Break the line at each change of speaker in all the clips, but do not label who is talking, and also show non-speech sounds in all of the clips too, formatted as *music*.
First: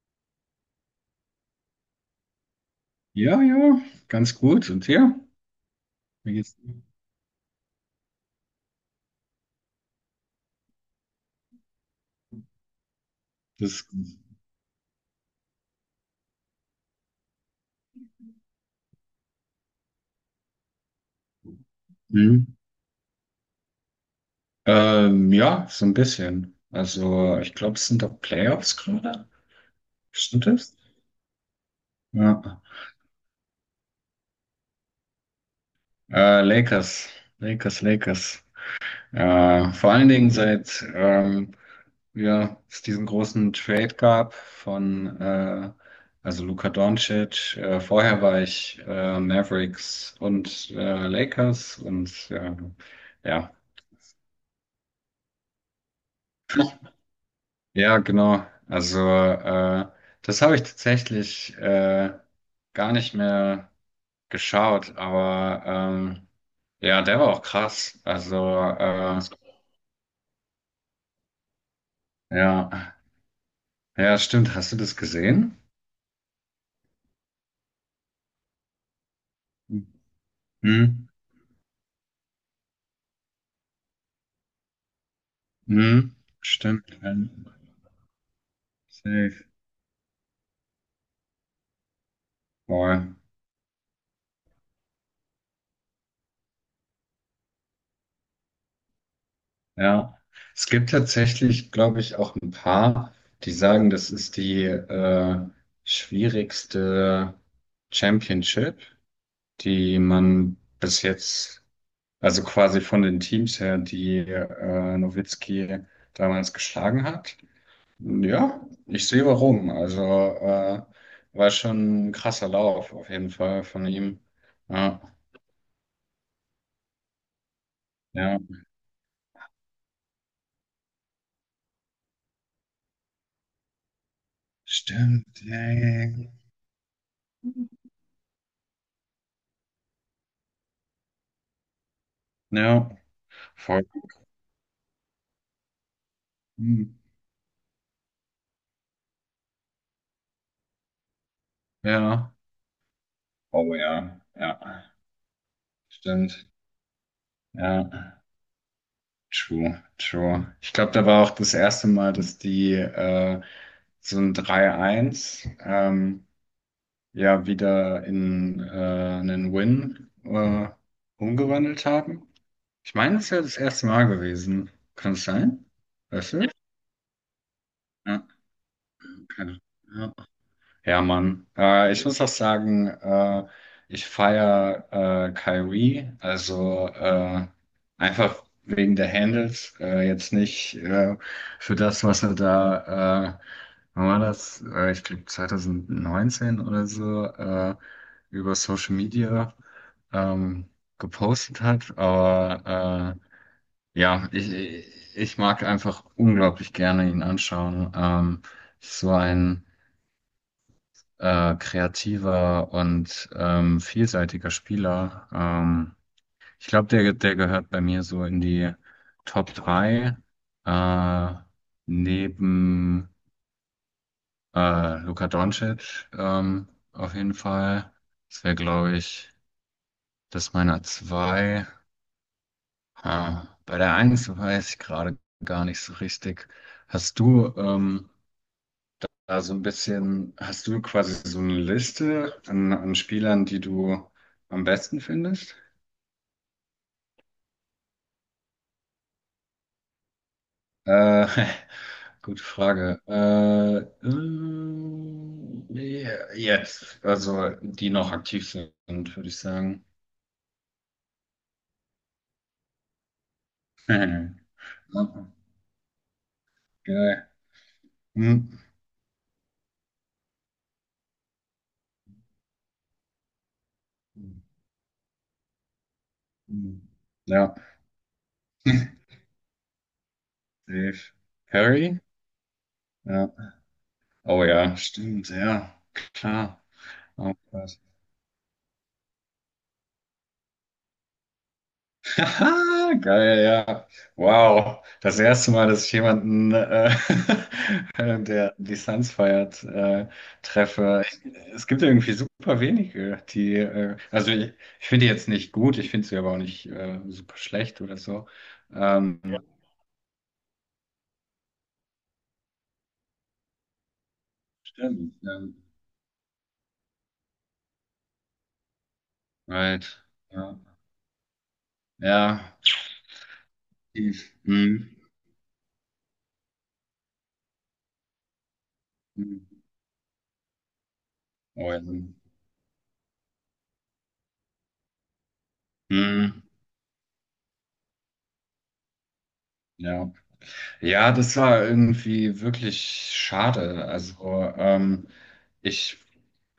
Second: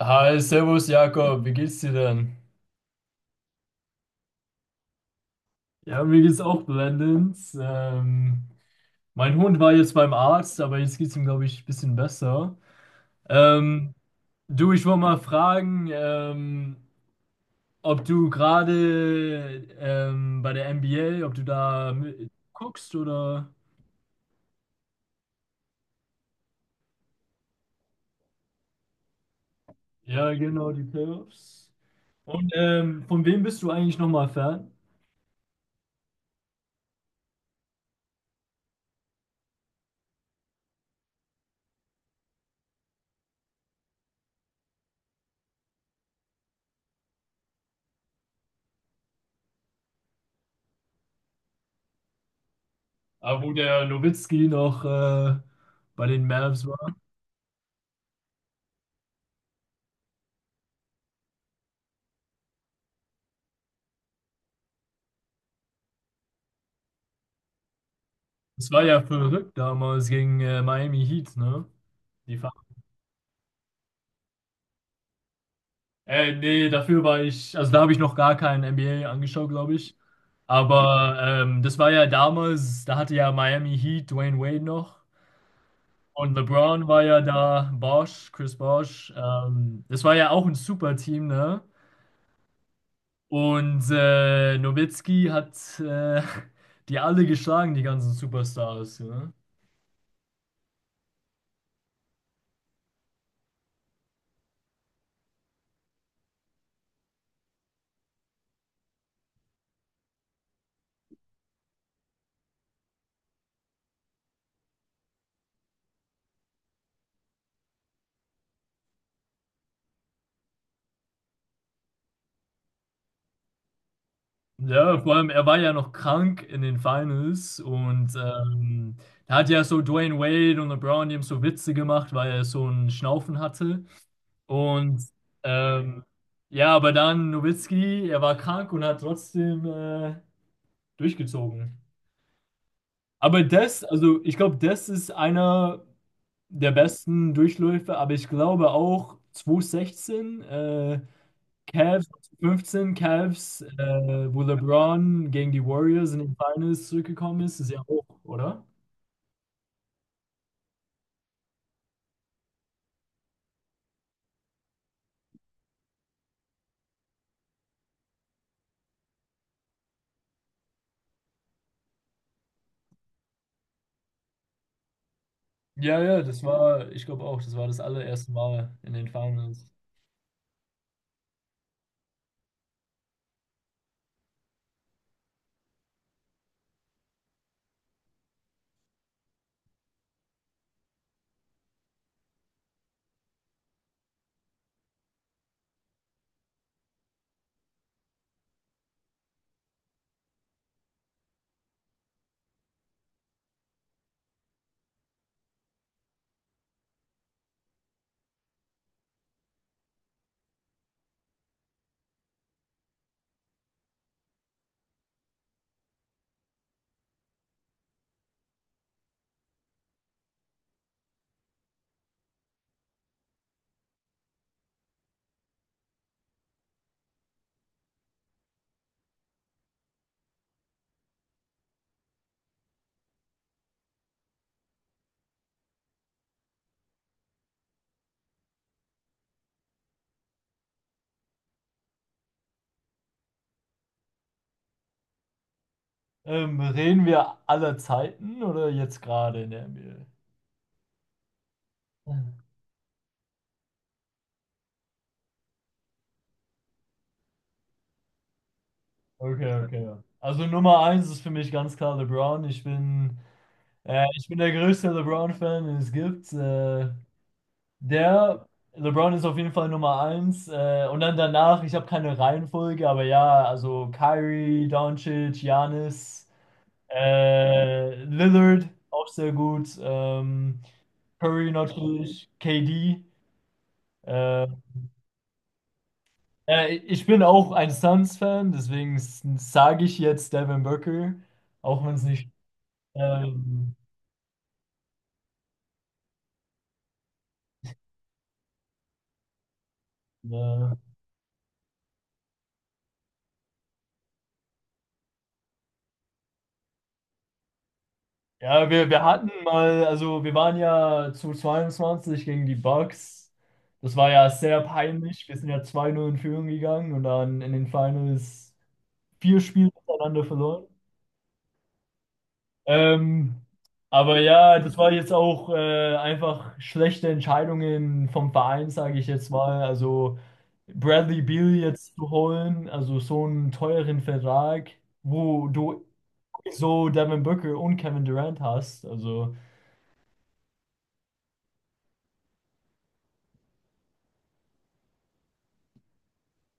Hi, Servus Jakob, wie geht's dir denn?
Ja, ja, ganz gut. Und ja,
Ja, mir
mir
geht's
geht's
auch blendend. Mein Hund war jetzt beim Arzt, aber jetzt geht's ihm, glaube ich, ein bisschen besser.
das,
Ähm, Du, ich wollte mal fragen, ob du gerade bei der NBA, ob du da
mhm.
guckst oder...
Ja, so ein bisschen. Also, ich glaube, es sind doch Playoffs gerade.
Ja,
Stimmt
genau,
das?
die Playoffs.
Ja.
Und von wem bist du eigentlich nochmal Fan?
Lakers, Lakers. Vor allen Dingen seit ja, es diesen großen Trade gab von also Luka Doncic. Vorher war ich Mavericks und Lakers und
Ah,
ja.
wo der Nowitzki noch bei den Mavs war.
Ja, genau. Also das habe ich tatsächlich gar nicht mehr geschaut, aber ja, der war auch krass. Also
Es war ja verrückt damals gegen Miami Heat, ne? Die Fa-
ja, ja, stimmt. Hast du das gesehen?
Nee, dafür war ich, also da habe ich noch gar keinen NBA angeschaut, glaube ich.
Mhm.
Aber das war ja damals, da hatte ja Miami Heat Dwayne Wade noch.
Mhm.
Und LeBron
Stimmt.
war
Ja.
ja da, Bosch, Chris Bosch.
Safe.
Das war ja auch ein super Team, ne?
Voll.
Und Nowitzki hat *laughs* die alle geschlagen, die ganzen Superstars, ja.
Ja. Es gibt tatsächlich, glaube ich, auch ein paar, die sagen, das ist die schwierigste Championship, die man bis jetzt, also quasi von den Teams her, die Nowitzki damals geschlagen hat. Ja, ich sehe warum. Also war schon ein krasser Lauf auf jeden Fall von ihm.
Ja,
Ja,
vor allem, er war ja noch krank in den Finals und
ja.
ähm, da hat ja so Dwayne Wade und LeBron, die haben so Witze gemacht, weil er so einen Schnaufen hatte. Und
Stimmt.
ähm,
Yay.
ja, aber dann Nowitzki, er war krank und hat trotzdem durchgezogen.
Ja, ja. Ja,
Aber das,
voll.
also ich glaube, das ist einer der
Hm.
besten Durchläufe, aber ich glaube auch 2016, Cavs
Ja.
15 Cavs,
Oh ja,
wo
ja.
LeBron gegen die Warriors in den
Stimmt.
Finals zurückgekommen ist, ist ja
Ja.
auch, oder?
True, true. Ich glaube, da war auch das erste Mal, dass die so ein 3-1 ja wieder in einen Win umgewandelt haben. Ich meine, das ist ja das erste Mal gewesen. Kann es sein?
Ja, ja,
Weißt
das
du?
war, ich glaube auch, das war das
Ja,
allererste Mal in den
okay.
Finals.
Ja. Ja, Mann. Ich muss auch sagen, ich feiere Kyrie, also einfach wegen der Handles, jetzt nicht für das, was er da, wann war das? Ich glaube 2019 oder so, über Social Media ähm, gepostet hat, aber ja, ich mag einfach unglaublich gerne ihn anschauen. So ein kreativer und vielseitiger Spieler. Ich glaube, der gehört bei mir so in die Top 3 äh, neben Luka Doncic auf jeden Fall. Das wäre, glaube ich, das meiner zwei. Ah, bei der eins weiß ich gerade gar nicht so richtig. Hast du also ein bisschen, hast du quasi so eine Liste an, an Spielern, die du am besten findest?
Reden wir aller Zeiten oder jetzt gerade in der NBA?
Äh, *laughs* gute Frage. Ja, jetzt, also die noch aktiv sind, würde ich
Okay,
sagen.
okay. Also Nummer eins ist für mich ganz klar LeBron. Ich bin der
*laughs*
größte LeBron-Fan, den es gibt. Äh,
Geil.
Der
Hm.
LeBron ist auf jeden Fall Nummer eins. Und dann danach, ich habe keine Reihenfolge, aber ja, also Kyrie, Doncic, Giannis,
Hm. Ja,
Lillard, auch
*laughs*
sehr gut.
safe.
Curry
Curry?
natürlich, KD.
Ja. Oh
Äh,
ja, stimmt, ja, klar.
Ich bin
Oh,
auch ein
Gott.
Suns-Fan, deswegen sage ich jetzt Devin Booker, auch wenn es
*laughs*
nicht
Haha, geil,
ähm,
ja. Wow, das erste Mal, dass ich jemanden, *laughs* der die Suns feiert,
äh,
treffe. Es gibt irgendwie super wenige, die, ich finde die jetzt nicht gut, ich finde sie aber auch nicht super schlecht oder so.
ja, wir hatten
Ja.
mal, also wir waren ja zu 22 gegen die Bucks. Das war ja sehr
Stimmt,
peinlich. Wir sind ja 2-0 in Führung gegangen und dann in den Finals 4 Spiele
right,
hintereinander
ja,
verloren.
ja,
Ähm, aber
tief,
ja,
hm,
das war jetzt auch einfach schlechte Entscheidungen vom Verein, sage ich jetzt
hm,
mal. Also Bradley Beal
oh, ja,
jetzt zu holen, also so einen teuren Vertrag, wo du
hm,
so Devin Booker und Kevin Durant hast. Also.
ja. Ja, das war irgendwie wirklich schade. Also, ähm, ich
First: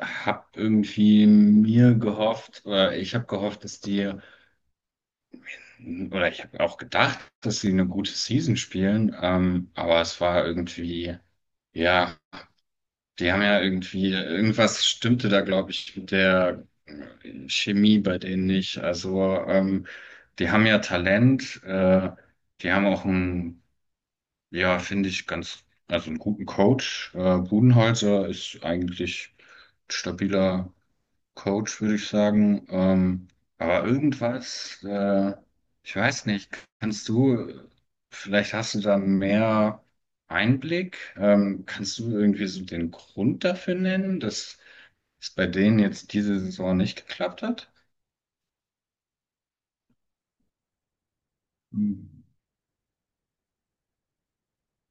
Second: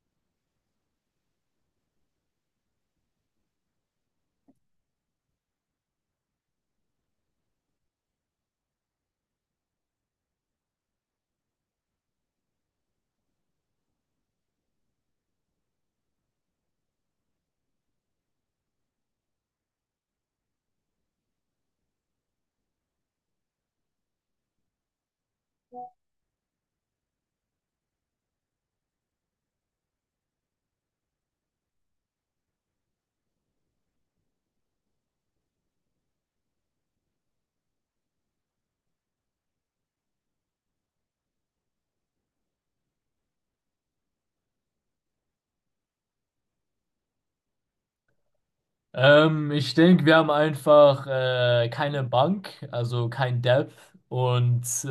habe irgendwie mir gehofft, oder ich habe gehofft, dass die, oder ich habe auch gedacht, dass sie eine gute Season spielen, aber es war irgendwie, ja, die haben ja irgendwie, irgendwas stimmte da, glaube ich, mit der Chemie bei denen nicht. Also, die haben ja Talent, die haben auch einen, ja, finde ich, ganz, also einen guten Coach. Budenholzer ist eigentlich stabiler Coach, würde ich sagen. Aber irgendwas, ich weiß nicht, kannst du, vielleicht hast du da mehr Einblick, kannst du irgendwie so den Grund dafür nennen, dass es bei denen jetzt diese Saison nicht geklappt hat?
Ich denke, wir haben einfach keine
Hm.
Bank, also kein Depth. Und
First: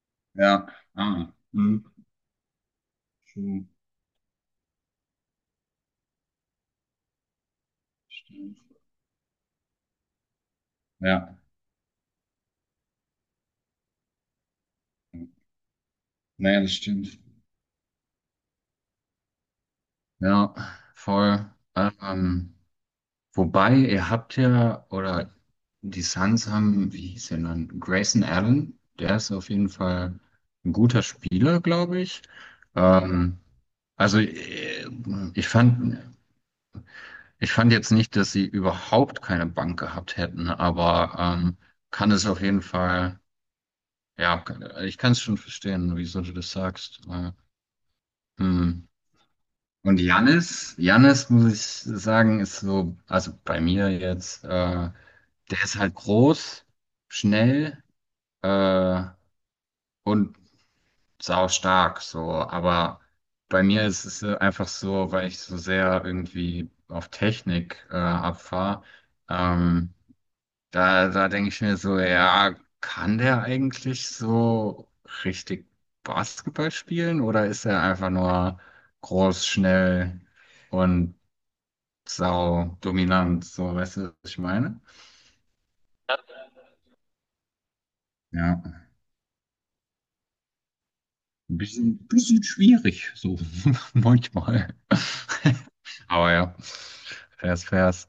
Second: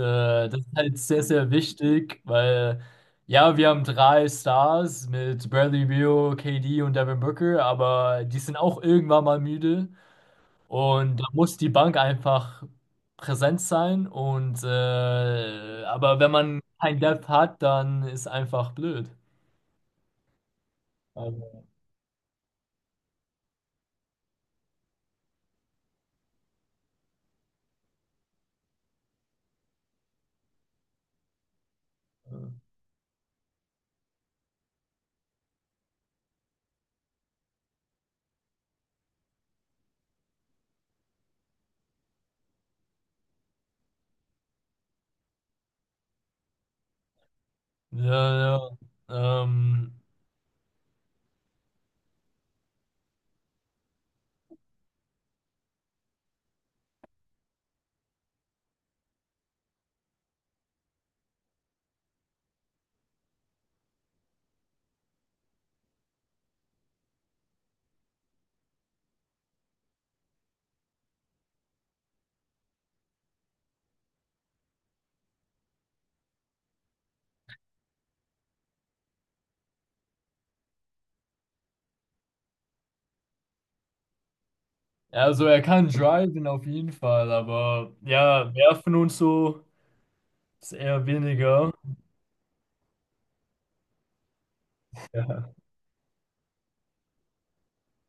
das
Ja,
ist halt sehr,
ah,
sehr
hm.
wichtig, weil ja,
Hm.
wir haben 3 Stars mit Bradley Beal, KD und Devin Booker, aber die sind
Stimmt.
auch irgendwann mal müde. Und da
Ja,
muss die Bank einfach präsent sein. Und aber wenn man
naja, das
kein
stimmt.
Depth hat, dann ist einfach blöd.
Ja, voll.
Also,
Wobei, ihr habt ja, oder die Suns haben, wie hieß der dann? Grayson Allen, der ist auf jeden Fall ein guter Spieler, glaube ich. Ähm, also ich fand, ich fand jetzt nicht, dass sie überhaupt keine Bank gehabt hätten, aber kann es auf jeden Fall, ja, ich kann es schon verstehen, wieso du das sagst.
ja, ja.
Hm. Und Jannis, Jannis muss ich sagen, ist so, also bei mir jetzt, der ist halt groß, schnell äh, und saustark, so. Aber bei mir ist es einfach so, weil ich so sehr irgendwie auf Technik abfahre, ähm, da denke ich mir so, ja, kann der eigentlich so richtig Basketball spielen oder ist er einfach nur groß, schnell? Und sau dominant, so, weißt du, was ich meine?
Ja, also er kann driven auf jeden Fall, aber ja,
Ja,
werfen und so ist eher
ein
weniger.
bisschen schwierig, so *laughs* manchmal.
Ja.
Aber ja, fairs, fairs.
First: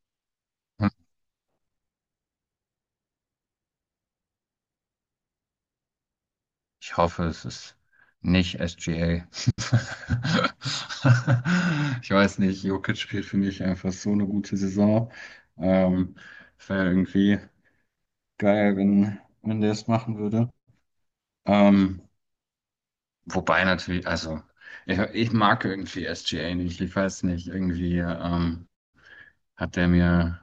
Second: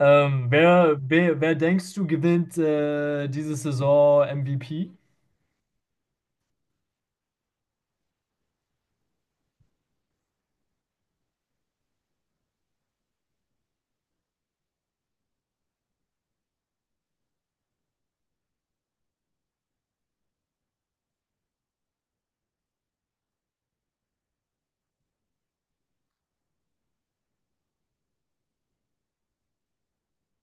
Hm,
Wer denkst du gewinnt diese Saison MVP?
ich hoffe, es ist nicht SGA. *laughs* Ich weiß nicht, Jokic spielt für mich einfach so eine gute Saison. Ähm, wäre irgendwie geil, wenn der es machen würde. Ähm, wobei natürlich, ich mag irgendwie SGA nicht, ich weiß nicht, irgendwie. Hat der mir,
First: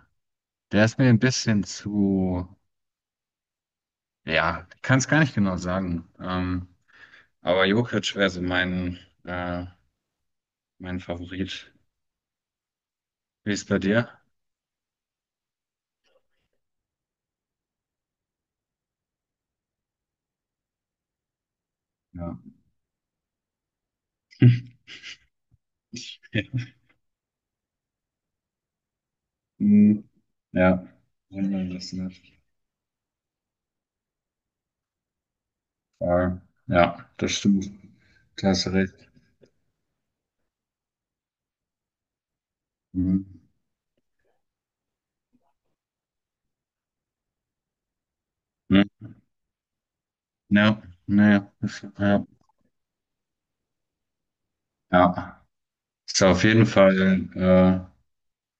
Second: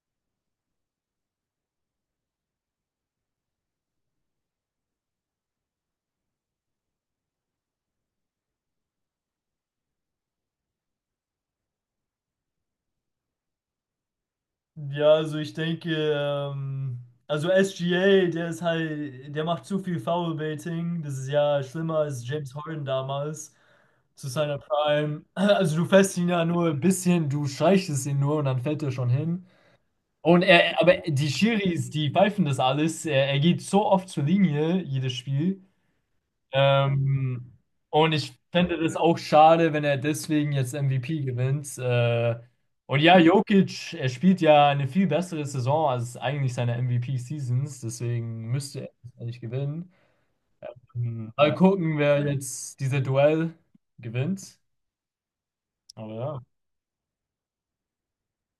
der ist mir ein bisschen zu, ja, ich kann es gar nicht genau sagen. Aber Jokic wäre so mein, äh, mein Favorit. Wie ist bei dir?
Ja, also ich denke, also SGA, der ist halt, der macht zu viel Foulbaiting. Das ist ja schlimmer als
Ja.
James Harden damals zu seiner
*laughs*
Prime. Also du fährst ihn ja nur ein bisschen, du streichst es ihn nur und dann fällt er schon hin.
Hm.
Und
Ja.
aber die
Wenn man
Schiris,
das
die
nicht.
pfeifen das alles. Er geht so oft zur Linie, jedes Spiel.
Äh, ja, das
Ähm,
stimmt.
und ich
Klasse
fände das
recht.
auch schade, wenn er deswegen jetzt MVP gewinnt. Und ja,
Mhm.
Jokic, er spielt ja eine viel bessere Saison als eigentlich seine MVP-Seasons, deswegen müsste er
Hm.
das eigentlich gewinnen.
Ja, naja,
Mal
das-
gucken, wer
ja.
jetzt dieses Duell gewinnt.
Ja.
Aber
Ist
ja.
auf jeden Fall,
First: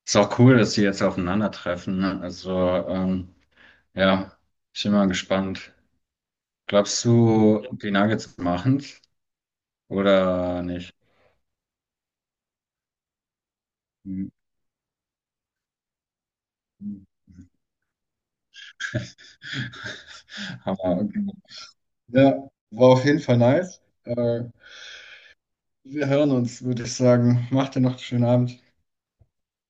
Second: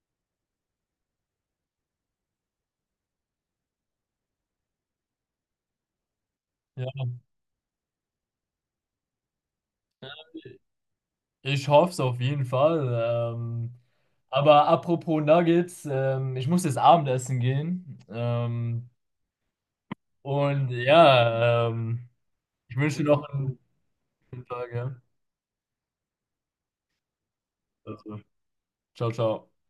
ist auch cool, dass die jetzt aufeinandertreffen, ne? Also, ähm, ja, ich bin mal gespannt. Glaubst du, die Nuggets machen's oder nicht?
Ich hoffe es auf jeden Fall.
Hm.
Aber apropos Nuggets, ich muss jetzt
*laughs*
Abendessen gehen. Und
Aber okay.
ja, ähm,
Ja,
Ich
war
wünsche dir
auf jeden
noch
Fall
einen
nice.
schönen Tag. Ja.
Wir hören uns, würde ich sagen. Macht dir noch einen
Also,
schönen Abend.
ciao, ciao.